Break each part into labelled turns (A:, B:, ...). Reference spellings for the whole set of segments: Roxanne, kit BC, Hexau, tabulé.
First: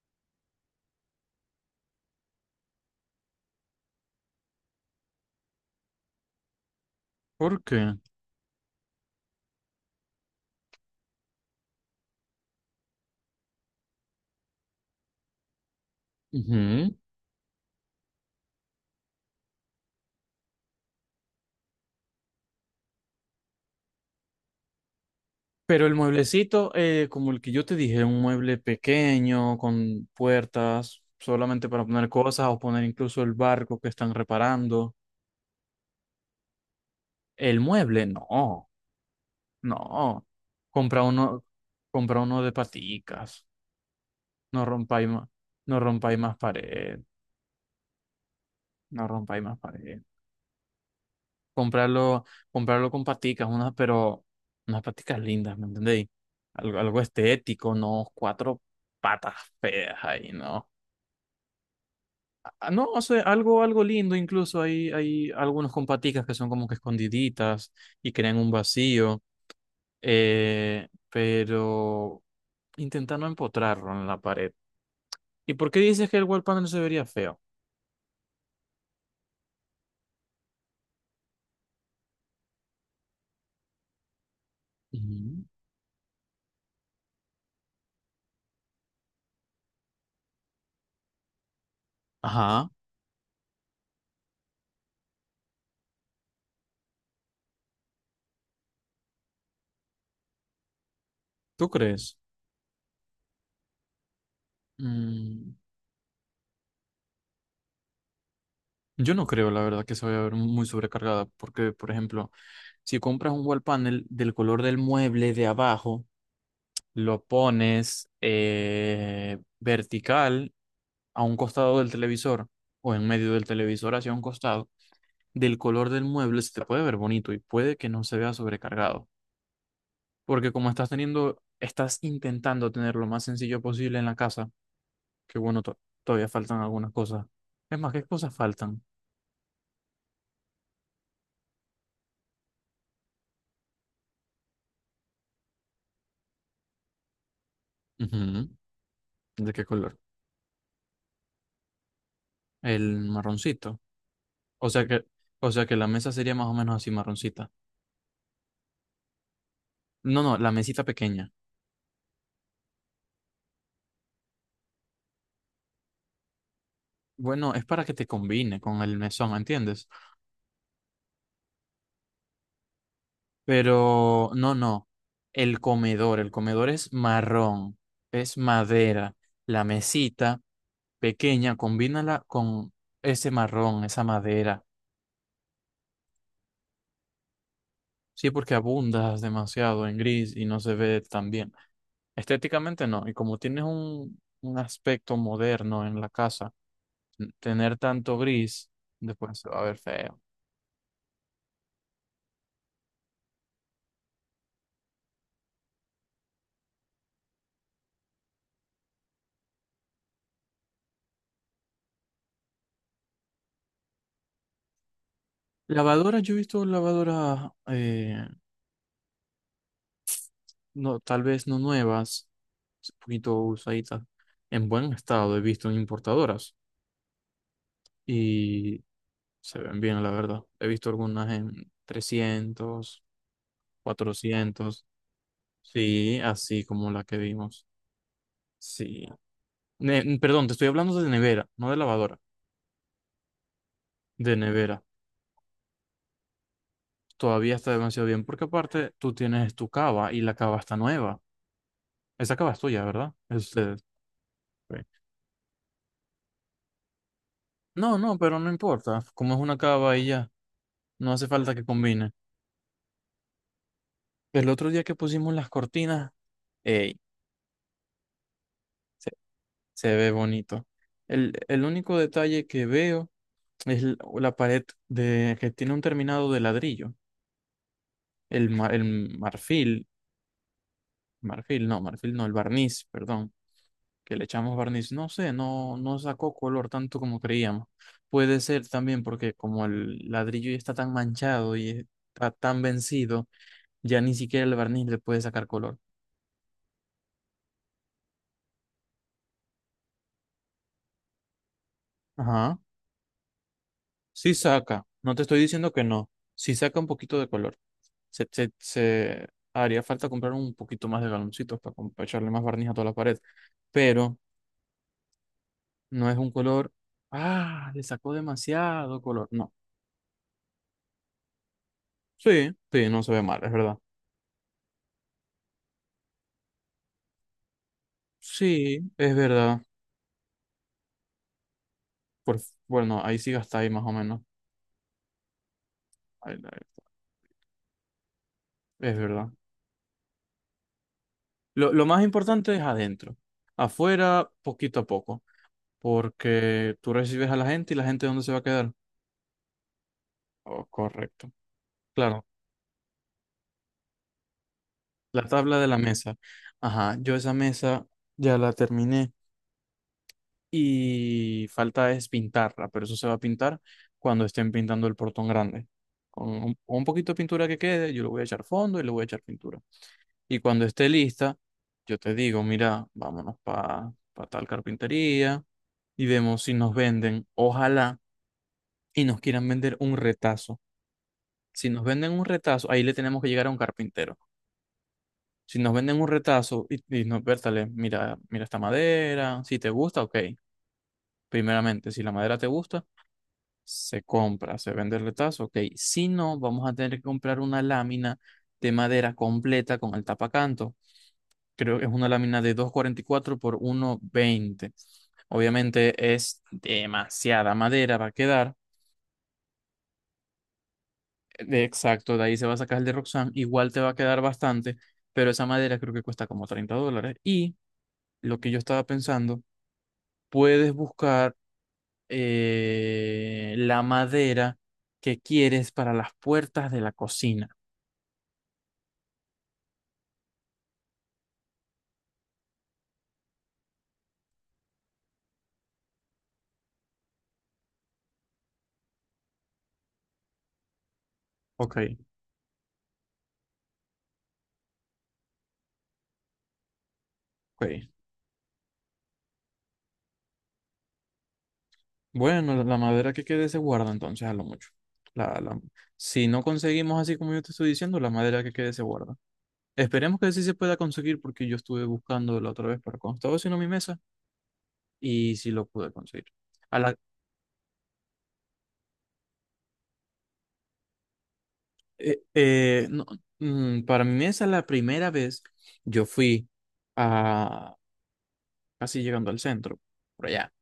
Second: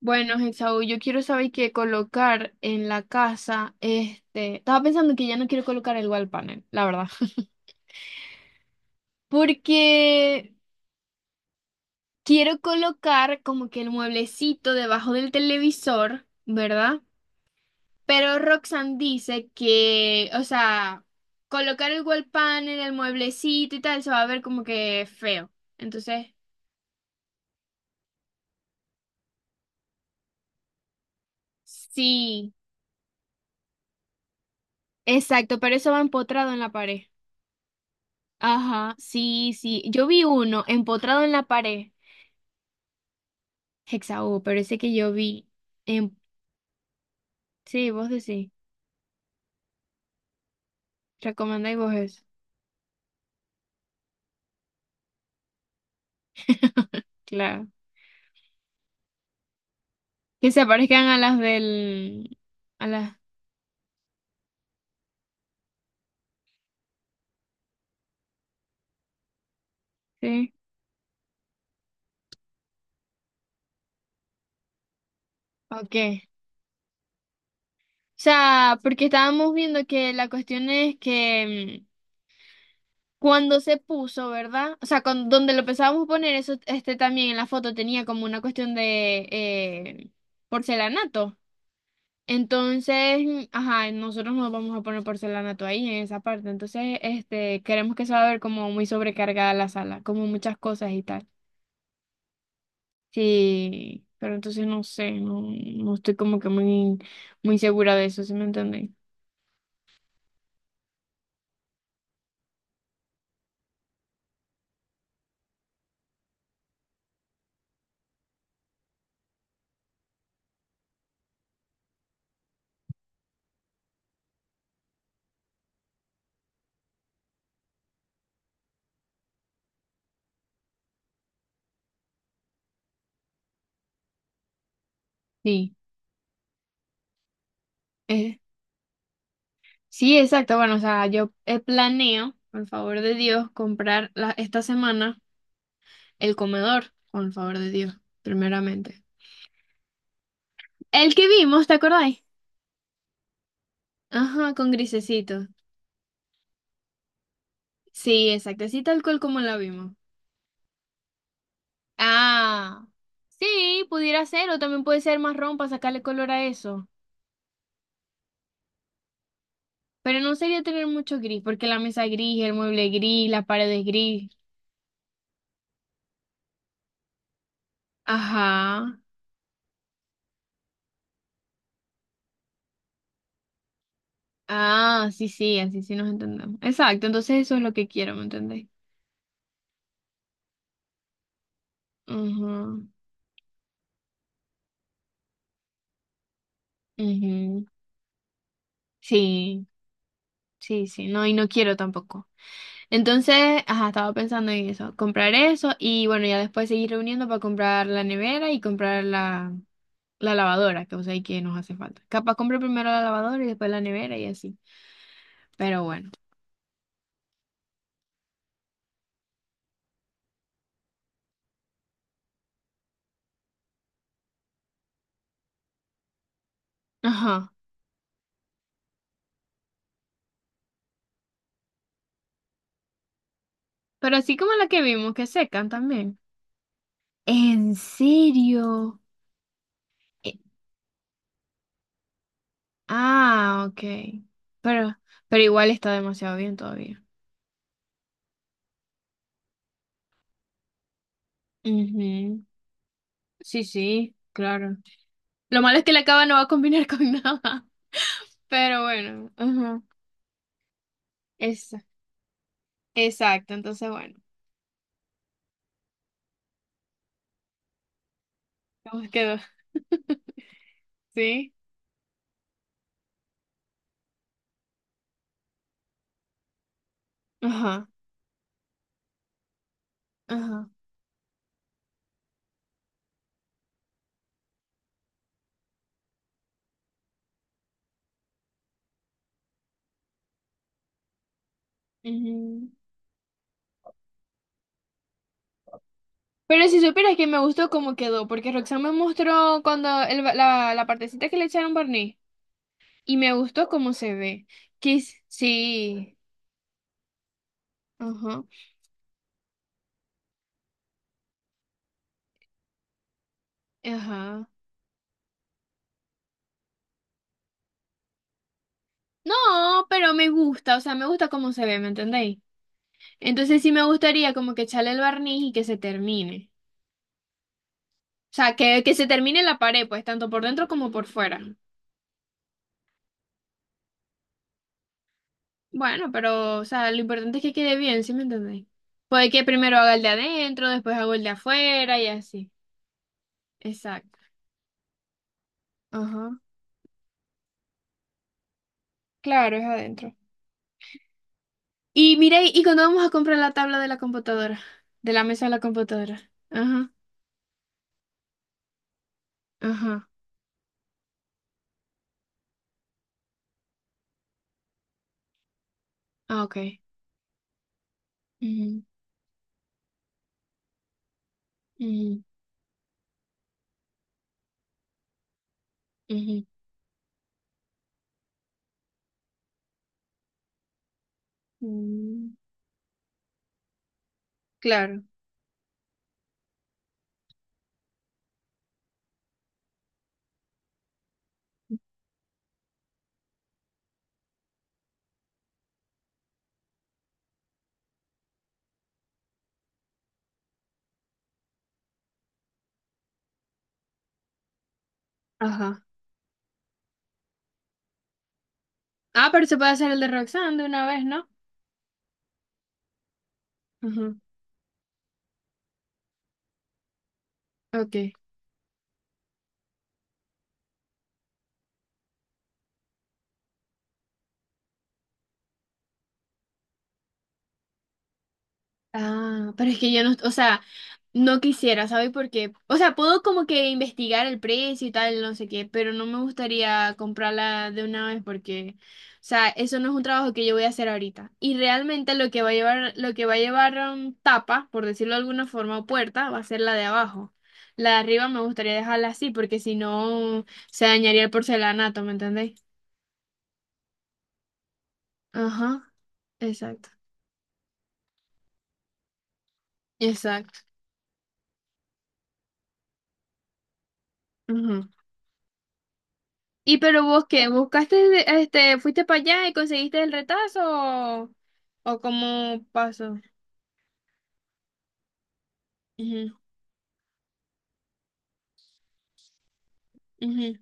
A: Bueno, Hexau, yo quiero saber qué colocar en la casa. Estaba pensando que ya no quiero colocar el wall panel, la verdad.
B: ¿Por qué?
A: Porque quiero colocar como que el mueblecito debajo del televisor,
B: Ujú.
A: ¿verdad? Pero Roxanne dice que, o sea, colocar el wall panel, el mueblecito y tal, se va a ver como que feo.
B: Pero el
A: Entonces,
B: mueblecito, como el que yo te dije, un mueble pequeño, con puertas, solamente para poner cosas
A: sí,
B: o poner incluso el barco que están reparando.
A: exacto, pero eso va empotrado en la pared.
B: El mueble, no,
A: Ajá, sí, sí. Yo vi
B: no.
A: uno
B: Compra
A: empotrado en la
B: uno,
A: pared,
B: compra uno de paticas.
A: Hexaú, pero
B: No
A: ese que
B: rompáis
A: yo
B: más,
A: vi
B: no
A: en...
B: rompáis más pared.
A: Sí, vos decís.
B: No rompáis más pared.
A: Recomendáis vos eso.
B: Comprarlo, comprarlo con paticas, unas, pero unas paticas lindas, ¿me entendéis? Algo, algo
A: Claro.
B: estético, no cuatro patas feas ahí,
A: Que se
B: ¿no?
A: parezcan a las del.
B: Ah, no,
A: A
B: o
A: las.
B: sea, algo, algo lindo, incluso hay algunos con paticas que son como que escondiditas y crean un vacío,
A: Sí.
B: pero intenta no empotrarlo en la pared. ¿Y por qué
A: Ok.
B: dices que el
A: O
B: wall panel se vería feo?
A: sea, porque estábamos viendo que la cuestión es que cuando se puso, ¿verdad? O sea,
B: Ujú.
A: donde lo pensábamos poner, eso también en la foto tenía como una cuestión de porcelanato.
B: Ajá,
A: Entonces, ajá, nosotros no vamos a poner porcelanato ahí en esa parte. Entonces, queremos que se va a ver como muy sobrecargada la sala, como muchas cosas y tal.
B: ¿tú crees?
A: Sí, pero entonces no sé, no,
B: Mm.
A: no estoy como que muy, muy segura de eso, ¿sí me entienden?
B: Yo no creo, la verdad, que se vaya a ver muy sobrecargada, porque, por ejemplo, si compras un wall panel del color del mueble de abajo, lo pones vertical a un costado del televisor o en medio del televisor hacia un costado, del color del mueble se te puede ver bonito y puede que no se vea sobrecargado, porque como estás teniendo, estás intentando tener lo más sencillo posible en la casa, que bueno,
A: Sí.
B: todavía faltan algunas cosas. Es más, ¿qué cosas
A: eh,
B: faltan?
A: sí, exacto. Bueno, o sea, yo planeo, por el favor de Dios, comprar esta semana el comedor, con el favor de Dios,
B: Ujú.
A: primeramente.
B: ¿De qué color?
A: El que vimos, ¿te acordáis?
B: El marroncito.
A: Ajá,
B: O
A: con
B: sea que,
A: grisecito.
B: o sea que la mesa sería más o menos así marroncita.
A: Sí, exacto, así tal cual como la vimos.
B: No, no, la mesita pequeña.
A: Ah, sí, pudiera ser, o también puede ser marrón para sacarle color a eso.
B: Bueno, es para que te combine con el mesón, ¿entiendes?
A: Pero no sería tener mucho gris, porque la mesa es gris, el mueble es gris, las paredes
B: Pero
A: gris.
B: no, no. El comedor es marrón, es
A: Ajá.
B: madera. La mesita pequeña, combínala con ese marrón, esa madera.
A: Ah, sí, sí, así sí nos entendemos. Exacto, entonces eso es lo que quiero, ¿me
B: Sí, porque
A: entendéis?
B: abundas demasiado en gris y no se ve tan bien. Estéticamente
A: Ujú.
B: no. Y como tienes un aspecto moderno en la casa,
A: Ujú,
B: tener tanto gris después se va a
A: sí,
B: ver feo.
A: sí, sí, no, y no quiero tampoco. Entonces, ajá, estaba pensando en eso, comprar eso y bueno, ya después seguir reuniendo para comprar la nevera y comprar la lavadora, que o sea, y que nos hace falta. Capaz compre primero la lavadora y después la nevera y así. Pero bueno.
B: Lavadoras, yo he visto lavadoras, no, tal vez no nuevas, un poquito usaditas, en buen estado. He visto en importadoras
A: Ajá.
B: y se ven bien, la verdad. He visto algunas en 300,
A: Pero así como la que
B: 400,
A: vimos, que secan también.
B: sí, así como la que vimos.
A: ¿En serio?
B: Sí.
A: Eh,
B: Perdón, te estoy hablando de nevera, no de lavadora,
A: ah, ok.
B: de nevera.
A: Pero, pero igual está demasiado bien todavía.
B: Todavía está demasiado bien porque aparte tú tienes tu cava y la cava está nueva. Esa
A: Ujú.
B: cava es tuya, ¿verdad? Es de
A: Sí,
B: ustedes.
A: sí, claro.
B: Sí.
A: Lo malo es que la cava no va a combinar con nada.
B: No, no, pero no
A: Pero
B: importa.
A: bueno,
B: Como es una
A: ajá.
B: cava y ya, no hace falta que
A: Esa.
B: combine.
A: Exacto, entonces bueno.
B: El otro día que pusimos las cortinas, ey,
A: ¿Cómo
B: se,
A: quedó?
B: se ve bonito. El,
A: ¿Sí?
B: el único detalle que veo es la pared de, que tiene un terminado de ladrillo.
A: Ajá,
B: El, el marfil,
A: ajá.
B: marfil no, el barniz, perdón que le echamos barniz, no sé, no, no sacó color tanto como creíamos. Puede ser también porque como el ladrillo ya está tan manchado y está tan
A: Ujú.
B: vencido, ya ni siquiera el barniz le puede sacar color.
A: Pero si supieras que me gustó cómo quedó, porque Roxanne me mostró cuando la partecita que le echaron barniz
B: Ajá,
A: y me gustó cómo se
B: sí
A: ve.
B: saca, no te
A: Quis,
B: estoy diciendo que no,
A: sí,
B: sí saca un poquito de color. Se,
A: ajá,
B: se, se haría falta comprar un poquito más de galoncitos para, para echarle más barniz a toda la pared, pero
A: ajá.
B: no es un color, ah, le sacó demasiado color,
A: No,
B: no.
A: pero me gusta, o sea, me gusta cómo se ve, ¿me entendéis?
B: Sí, sí, no se ve mal, es
A: Entonces sí
B: verdad.
A: me gustaría como que echarle el barniz y que se termine. O sea,
B: Sí,
A: que se
B: es
A: termine la
B: verdad.
A: pared, pues, tanto por dentro como por fuera.
B: Por, bueno, ahí sí gastáis más o menos.
A: Bueno,
B: Ahí
A: pero, o sea, lo importante es que quede bien, ¿sí me entendéis?
B: es verdad.
A: Puede que primero haga el de adentro, después hago el de
B: Lo
A: afuera
B: más
A: y así.
B: importante es adentro.
A: Exacto.
B: Afuera, poquito a poco.
A: Ajá.
B: Porque tú recibes a la gente y la gente ¿dónde se va a quedar?
A: Claro, es adentro.
B: Oh, correcto.
A: Y
B: Claro,
A: mira, ¿y cuando vamos a comprar la tabla de la computadora? De
B: la
A: la mesa de
B: tabla
A: la
B: de la mesa.
A: computadora. Ajá,
B: Ajá, yo esa mesa ya la terminé
A: ajá.
B: y falta es pintarla, pero eso se va a pintar cuando estén pintando el portón grande. Con
A: Ah, ok.
B: un poquito de pintura que quede, yo le voy a echar fondo y
A: Ujú,
B: le voy a echar pintura. Y cuando esté lista, yo te
A: ujú,
B: digo, mira, vámonos para tal carpintería y vemos
A: ujú.
B: si nos venden, ojalá, y nos quieran vender un retazo. Si nos venden un
A: Mm,
B: retazo, ahí le tenemos que llegar a un carpintero.
A: claro.
B: Si nos venden un retazo y nos, Bertale, mira, mira esta madera, si te gusta, ok. Primeramente, si la madera te gusta, se compra, se vende el retazo, ok. Si no, vamos a tener que comprar una lámina de madera completa con el tapacanto, creo que es una lámina de 2.44 por 1.20.
A: Ajá.
B: Obviamente es demasiada madera, va a quedar.
A: Ah, pero se puede hacer el de Roxanne de una vez, ¿no?
B: De exacto, de ahí se va a sacar el de Roxanne. Igual te va a
A: Ajá.
B: quedar bastante, pero esa madera creo que cuesta como $30. Y
A: Ok.
B: lo que yo estaba pensando, puedes buscar la madera que quieres para las puertas de la cocina.
A: Ah, pero es que yo no, o sea. No quisiera, ¿sabes por qué? O sea, puedo como que investigar el precio y tal, no sé qué, pero no me gustaría comprarla de una vez porque, o sea, eso no es un trabajo que yo voy a hacer ahorita. Y
B: Ok,
A: realmente lo que va a llevar, lo que va a llevar tapa, por decirlo de alguna forma, o puerta, va a ser la de abajo.
B: ok.
A: La de arriba me gustaría dejarla así porque si no se dañaría el porcelanato, ¿me entendéis?
B: Bueno, la la madera que quede se guarda entonces a lo mucho. La,
A: Ajá,
B: si no
A: exacto,
B: conseguimos así como yo te estoy diciendo, la madera que quede se guarda. Esperemos que sí se
A: exacto.
B: pueda conseguir porque yo estuve buscando la otra vez para cuando estaba haciendo mi mesa y sí lo pude conseguir. A
A: Y
B: la,
A: pero vos qué, buscaste, fuiste para allá y conseguiste el retazo o cómo
B: no,
A: pasó.
B: para mi mesa la primera vez yo
A: Ujú,
B: fui a casi llegando al centro, por allá,
A: ujú,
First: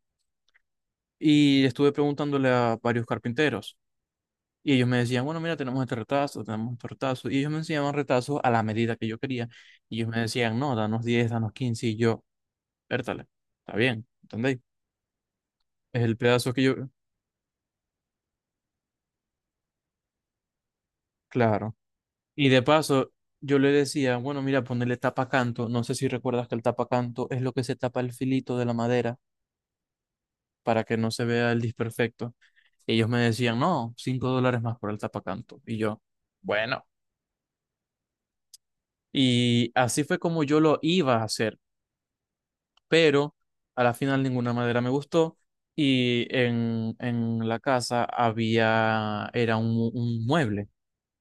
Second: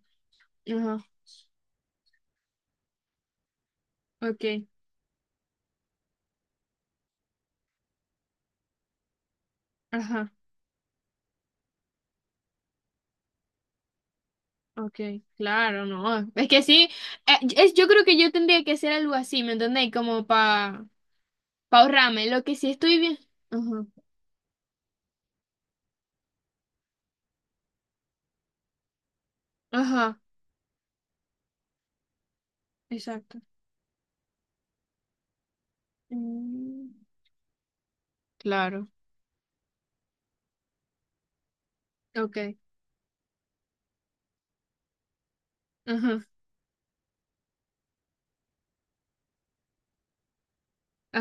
A: ajá,
B: y estuve preguntándole a varios carpinteros.
A: okay,
B: Y ellos me decían, bueno, mira, tenemos este retazo, tenemos este retazo. Y ellos me enseñaban retazos a la medida que yo quería. Y ellos me
A: ajá,
B: decían, no, danos 10, danos 15. Y yo, vértale, está bien, ¿entendéis?
A: okay, claro,
B: Es el
A: no. Es
B: pedazo que
A: que
B: yo,
A: sí, yo creo que yo tendría que hacer algo así, ¿me entendéis? Como para pa
B: claro.
A: pa ahorrarme, lo
B: Y
A: que
B: de
A: sí estoy
B: paso,
A: bien.
B: yo le
A: Ajá,
B: decía, bueno, mira, ponerle tapacanto. No sé si recuerdas que el tapacanto es lo que se tapa el filito de la madera
A: ajá,
B: para que no se vea el disperfecto. Ellos me
A: exacto.
B: decían, no, $5 más por el tapacanto. Y yo, bueno.
A: Mm, claro,
B: Y así fue como yo lo iba a hacer.
A: okay,
B: Pero a la final ninguna madera me gustó y
A: ajá,
B: en la casa había, era un mueble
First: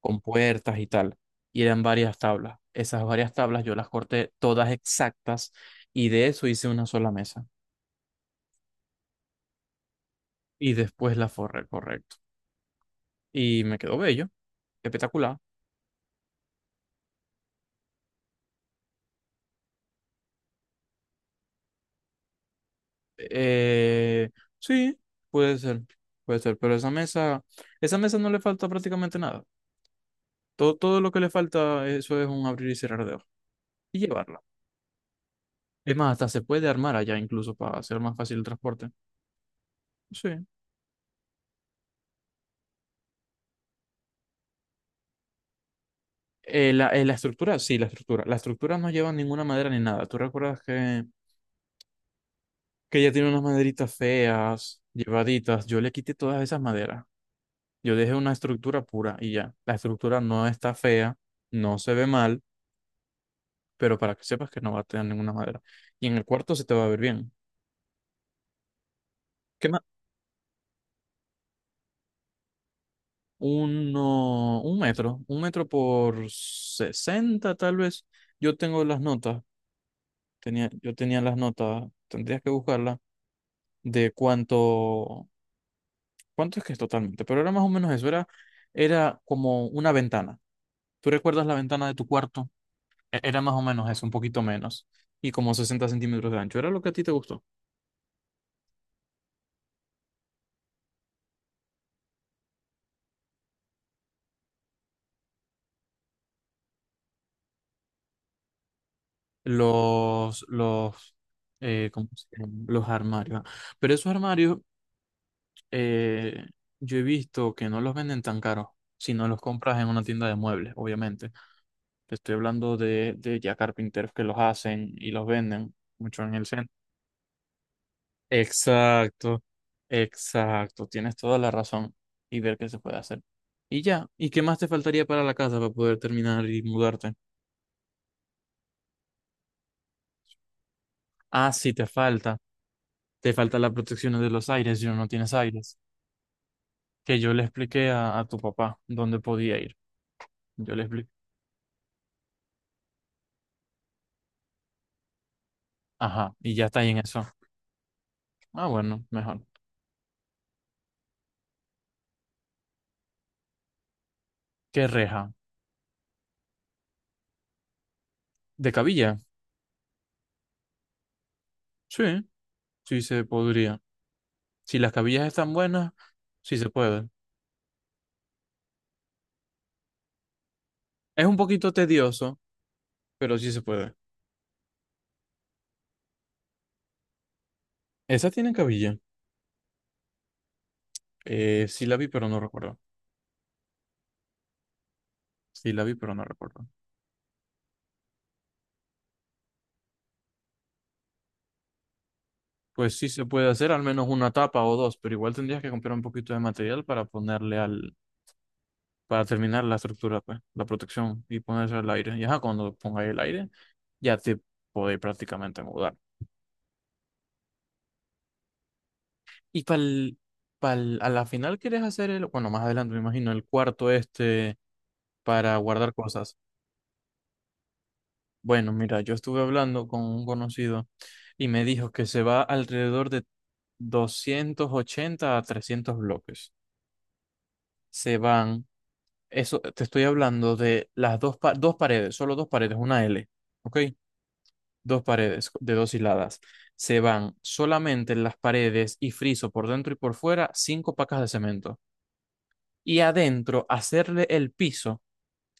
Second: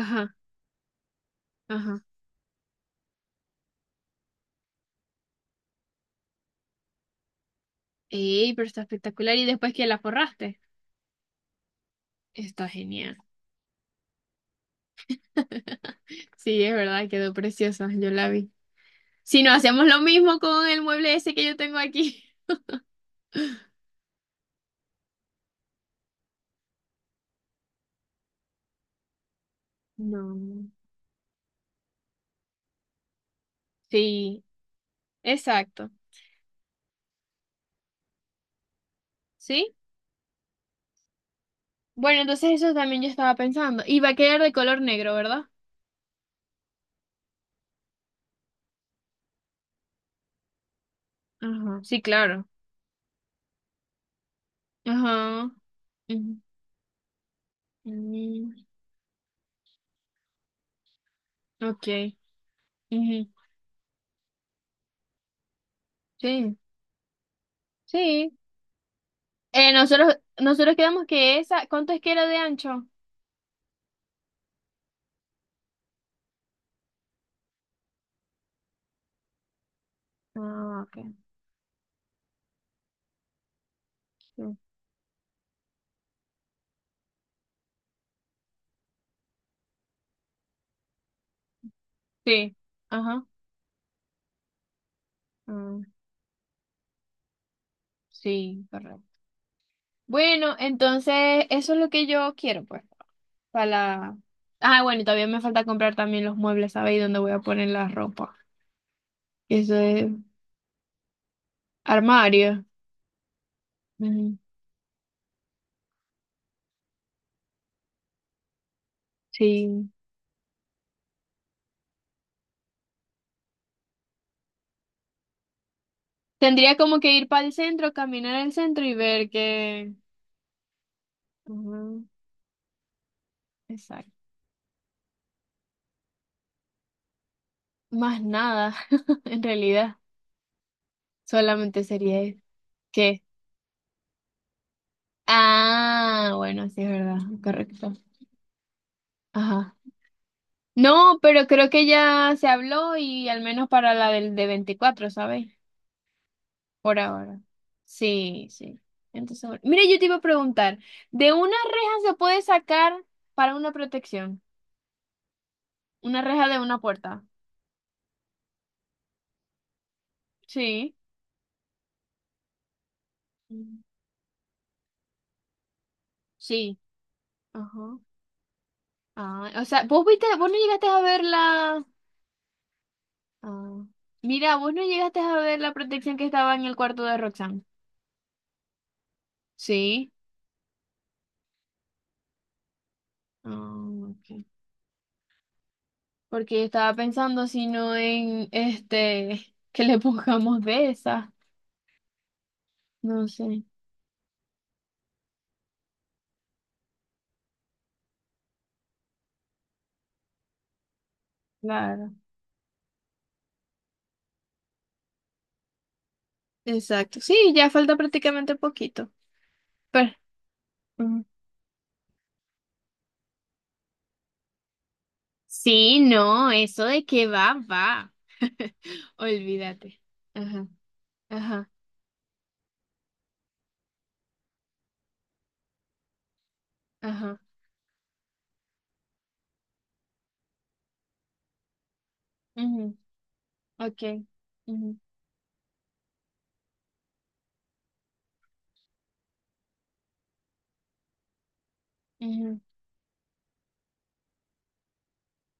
B: con puertas y tal, y eran
A: ajá.
B: varias tablas. Esas varias tablas yo las corté todas exactas y de eso hice una sola mesa
A: Ey, pero está espectacular y después que la forraste.
B: y después la forré, correcto.
A: Está genial.
B: Y me quedó bello, espectacular.
A: Sí, es verdad, quedó preciosa, yo la vi. Si no, hacemos lo mismo con el mueble ese que yo tengo aquí.
B: Eh, sí, puede ser, puede ser, pero esa mesa no le falta prácticamente nada.
A: No.
B: Todo, todo lo que le falta, eso es un abrir y cerrar de ojos y llevarla.
A: Sí, exacto.
B: Es más, hasta se puede armar allá incluso para hacer más fácil el transporte.
A: ¿Sí?
B: Sí.
A: Bueno, entonces eso también yo estaba pensando. Y va a quedar de color negro, ¿verdad?
B: La estructura, sí, la estructura. La estructura no lleva ninguna madera ni nada. ¿Tú recuerdas que,
A: Ajá, sí, claro.
B: ella tiene unas maderitas feas,
A: Ajá.
B: llevaditas? Yo le quité
A: Ujú.
B: todas esas maderas. Yo dejé una
A: Mm,
B: estructura pura y ya. La estructura no está fea, no
A: ok.
B: se ve mal,
A: Ujú.
B: pero para que sepas que no va a tener ninguna madera. Y en el cuarto
A: Sí.
B: se te va a ver bien.
A: Sí.
B: ¿Qué
A: Eh,
B: más?
A: nosotros, nosotros quedamos que esa, ¿cuánto es que era de ancho?
B: Uno, un metro, 1 metro por 60 tal vez. Yo tengo las notas. Tenía,
A: Ah,
B: yo
A: ok.
B: tenía las notas, tendrías que buscarlas, de
A: Sí.
B: cuánto, cuánto es que es totalmente, pero era más o menos eso, era, era como una ventana. ¿Tú recuerdas la ventana de tu cuarto?
A: Sí. Ajá.
B: Era más o menos eso, un poquito menos, y como
A: Ah,
B: 60 centímetros de ancho, era lo que a ti te gustó.
A: sí, correcto. Bueno, entonces eso es lo que yo quiero, pues, para la. Ah, bueno, y todavía me falta comprar también los muebles, ¿sabes? Y dónde voy a poner la ropa. Eso es
B: Los, ¿cómo se llaman?
A: armario.
B: Los armarios. Ah. Pero esos
A: Ujú,
B: armarios, eh, yo he visto que no los venden tan caros, si no los compras en
A: sí.
B: una tienda de muebles, obviamente. Te estoy hablando de, ya carpinteros que los hacen y los venden mucho en el centro.
A: Tendría como que ir para el centro, caminar al centro y ver
B: Exacto,
A: qué.
B: exacto, tienes toda la razón
A: Ujú,
B: y ver qué se puede hacer. Y ya,
A: exacto.
B: ¿y qué más te faltaría para la casa para poder terminar y mudarte?
A: Más nada, en realidad.
B: Ah, sí,
A: Solamente sería eso. ¿Qué?
B: te falta la protección de los aires, yo no, no tienes aires.
A: Ah, bueno, sí es
B: Que
A: verdad,
B: yo le expliqué
A: correcto.
B: a tu papá dónde podía ir.
A: Ajá.
B: Yo le expliqué.
A: No, pero creo que ya se habló y al menos para la del de 24, ¿sabes?
B: Ajá, y ya está ahí en
A: Por
B: eso.
A: ahora. Sí,
B: Ah,
A: sí.
B: bueno, mejor.
A: Entonces, bueno. Mira, yo te iba a preguntar, ¿de una reja se puede sacar para una protección?
B: ¿Qué reja?
A: Una reja de una puerta.
B: ¿De cabilla?
A: Sí.
B: Sí, sí se podría.
A: Mm.
B: Si las cabillas están buenas, sí se
A: Sí.
B: puede.
A: Ajá. Ah, o sea, vos viste, vos no llegaste a ver
B: Es un poquito
A: la.
B: tedioso, pero sí se
A: Ah.
B: puede.
A: Mira, vos no llegaste a ver la protección que estaba en el cuarto de Roxanne.
B: ¿Esa tiene cabilla?
A: Sí.
B: Sí la vi, pero no recuerdo.
A: Ah, ok.
B: Sí la vi, pero no
A: Porque yo
B: recuerdo.
A: estaba pensando si no en este, que le pongamos de esa.
B: Pues sí se
A: No
B: puede
A: sé.
B: hacer al menos una tapa o dos, pero igual tendrías que comprar un poquito de material para ponerle para terminar la estructura, pues, la protección y ponerse al
A: Claro.
B: aire. Y ajá, cuando pongáis el aire, ya te podéis prácticamente mudar.
A: Exacto. Sí, ya falta prácticamente poquito.
B: Y para
A: Pero,
B: a
A: mm,
B: la final quieres hacer el, bueno, más adelante me imagino, el cuarto este para guardar
A: Sí,
B: cosas.
A: no, eso de que va, va.
B: Bueno, mira, yo estuve hablando
A: Olvídate.
B: con un
A: Ajá,
B: conocido y me
A: ajá,
B: dijo que se va alrededor de 280 a 300 bloques.
A: ajá.
B: Se van, eso te estoy hablando de las dos, dos paredes, solo dos paredes,
A: Ujú,
B: una L, ¿ok?
A: ok. Ujú,
B: Dos paredes de dos hiladas. Se van solamente las paredes y friso por dentro y por fuera, 5 pacas de cemento.
A: ujú,
B: Y adentro, hacerle el piso,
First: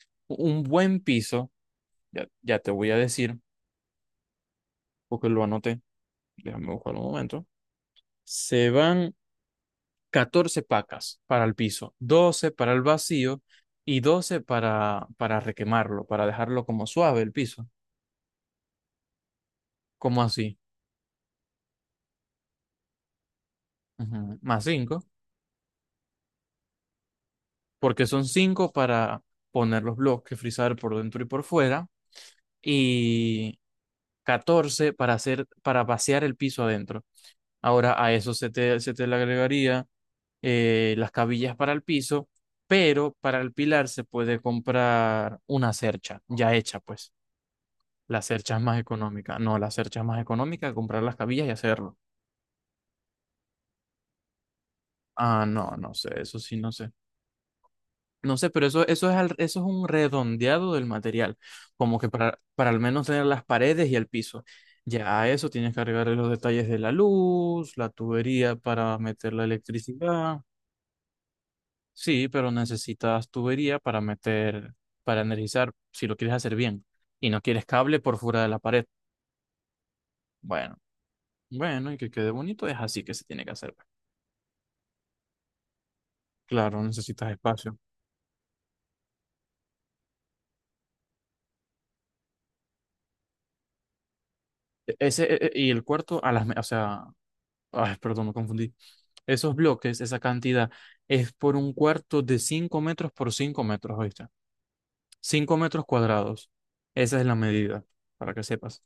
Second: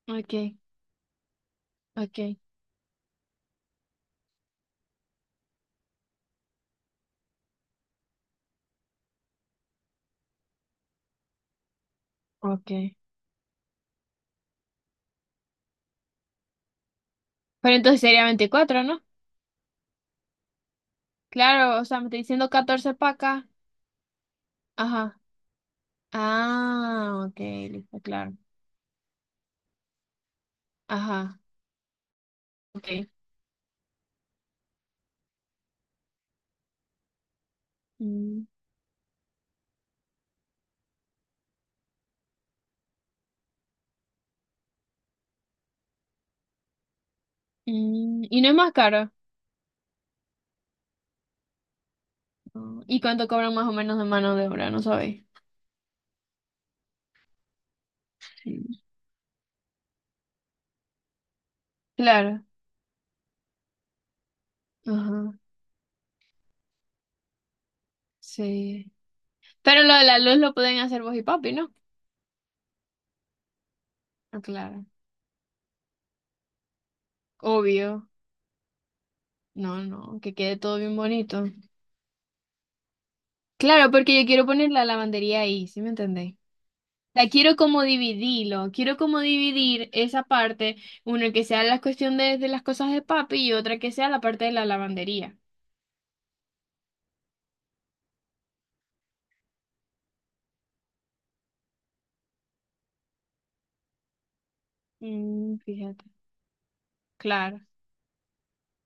A: ok,
B: un buen piso,
A: ok,
B: ya, ya te voy a decir, porque lo anoté, déjame buscar un momento. Se van 14 pacas para el piso, 12
A: ok.
B: para el vacío y 12 para requemarlo, para dejarlo como suave el piso,
A: Pero entonces sería 24, ¿no?
B: como así,
A: Claro, o sea, me está diciendo 14 para acá.
B: ujú. Más 5,
A: Ajá. Ah, ok, listo,
B: porque son
A: claro.
B: 5 para poner los bloques, frizar por dentro y
A: Ajá,
B: por fuera,
A: ok.
B: y 14 para hacer, para vaciar el piso adentro. Ahora a eso
A: Mm,
B: se te le agregaría las cabillas para el piso, pero para el pilar se puede comprar una cercha ya hecha, pues. Las
A: ¿Y no es
B: cerchas
A: más
B: más
A: caro?
B: económicas. No, las cerchas más económicas, comprar las cabillas y hacerlo.
A: No. ¿Y cuánto cobran más o menos de mano de obra? No sabéis.
B: Ah, no, no sé, eso sí, no sé. No sé, pero eso es, eso es un redondeado del material, como que
A: Claro.
B: para al menos tener las paredes y el piso. Ya a
A: Ajá.
B: eso tienes que agregarle los detalles de la luz, la tubería
A: Sí.
B: para meter la
A: Pero lo de la luz
B: electricidad.
A: lo pueden hacer vos y papi, ¿no?
B: Sí, pero necesitas tubería para
A: Ah,
B: meter,
A: claro.
B: para energizar, si lo quieres hacer bien. Y no quieres cable
A: Obvio.
B: por fuera de la pared.
A: No, no, que quede todo
B: Bueno,
A: bien bonito.
B: bueno, y que quede bonito, es así que se tiene que hacer.
A: Claro, porque yo quiero poner la lavandería ahí, ¿sí me entendéis?
B: Claro,
A: La
B: necesitas
A: quiero
B: espacio.
A: como dividirlo, quiero como dividir esa parte, una que sea la cuestión de las cosas de papi y otra que sea la parte de la lavandería.
B: Y el cuarto, o sea, ay, perdón, me confundí. Esos bloques, esa cantidad, es por un cuarto de 5 metros por 5 metros, ¿oíste? cinco
A: Mm,
B: metros
A: fíjate,
B: cuadrados. Esa es la
A: claro.
B: medida, para que sepas.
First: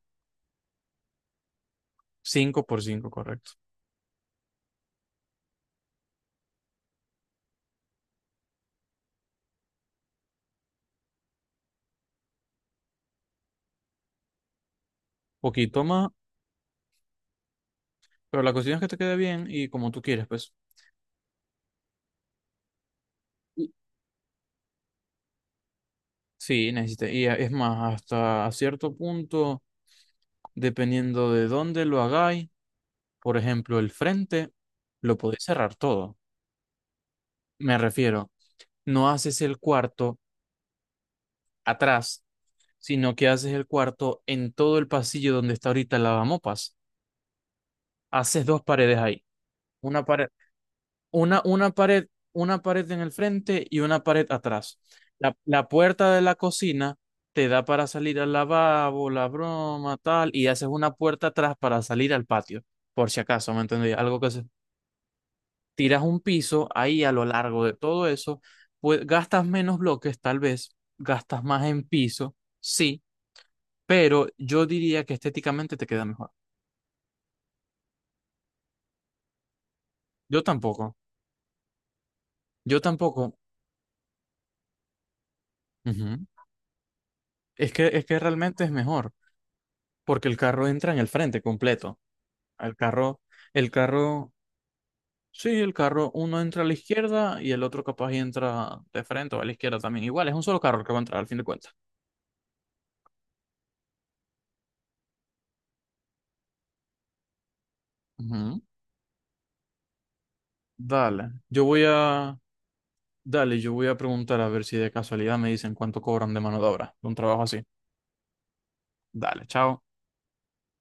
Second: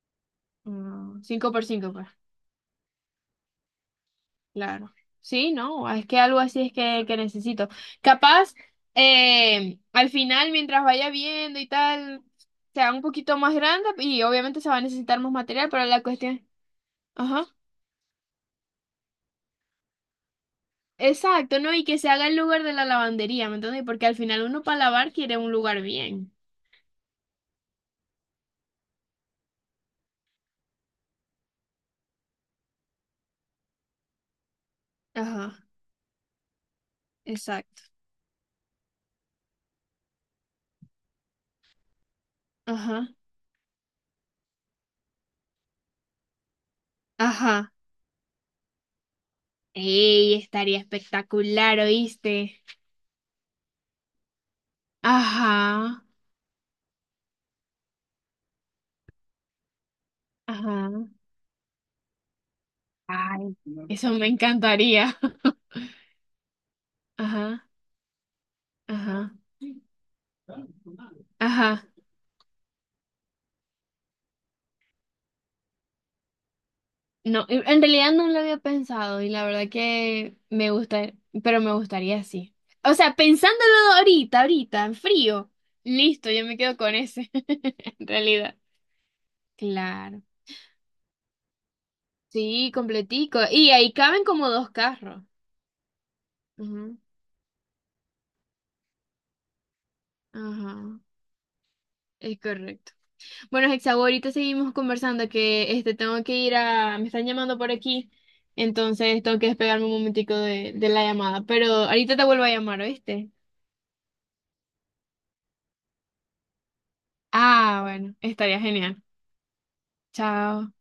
A: 5 por 5, pues.
B: 5 por 5, correcto.
A: Claro. Sí, no, es que algo así es que necesito. Capaz, al final, mientras vaya viendo y tal, sea un poquito más grande y obviamente se va a necesitar más material,
B: Poquito
A: pero la
B: más,
A: cuestión. Ajá.
B: pero la cuestión es que te quede bien y como tú quieres, pues.
A: Exacto, ¿no? Y que se haga el lugar de la lavandería, ¿me
B: Y-
A: entiendes? Porque al final uno para lavar quiere un lugar bien.
B: Sí, necesitas. Es más, hasta cierto punto, dependiendo de dónde lo hagáis, por ejemplo, el frente, lo podéis
A: Ajá,
B: cerrar todo. Me
A: exacto.
B: refiero, no haces el cuarto atrás,
A: Ajá.
B: sino que haces el cuarto en todo el pasillo donde está ahorita el lavamopas.
A: Ajá.
B: Haces dos paredes ahí, una pared,
A: Ey, estaría
B: una
A: espectacular,
B: pared,
A: ¿oíste?
B: una pared en el frente y una pared atrás. La
A: Ajá.
B: puerta de la cocina te da para salir al lavabo, la broma, tal, y haces una
A: Ajá.
B: puerta atrás para salir al patio, por si acaso,
A: Ay,
B: ¿me entendí?
A: eso
B: Algo
A: me
B: que se...
A: encantaría.
B: Tiras un piso ahí a lo largo
A: Ajá.
B: de todo eso, pues
A: Ajá,
B: gastas menos bloques, tal vez, gastas más en
A: ajá.
B: piso, sí, pero yo diría que estéticamente te queda mejor.
A: No, en realidad no lo había pensado y la verdad que
B: Yo
A: me
B: tampoco,
A: gusta, pero me gustaría así.
B: yo
A: O sea,
B: tampoco.
A: pensándolo ahorita, ahorita, en frío,
B: Ujú.
A: listo, yo me quedo con ese,
B: Es
A: en
B: que
A: realidad.
B: realmente es mejor,
A: Claro.
B: porque el carro entra en el frente completo.
A: Sí,
B: El carro,
A: completico. Y
B: el
A: ahí caben
B: carro,
A: como dos carros.
B: sí, el carro, uno entra a la
A: Ujú,
B: izquierda y el otro capaz y entra de frente o a la izquierda también. Igual, es un solo
A: ajá,
B: carro el que va a entrar al fin de cuentas.
A: es correcto. Bueno, Hexago, ahorita seguimos conversando que tengo que ir me están llamando por aquí,
B: Ujú.
A: entonces tengo que despegarme un momentico de la
B: Dale,
A: llamada,
B: yo
A: pero
B: voy
A: ahorita te
B: a,
A: vuelvo a llamar, ¿oíste?
B: dale, yo voy a preguntar a ver si de casualidad me dicen cuánto cobran de mano de obra de un trabajo así.
A: Ah, bueno, estaría genial.
B: Dale, chao.
A: Chao.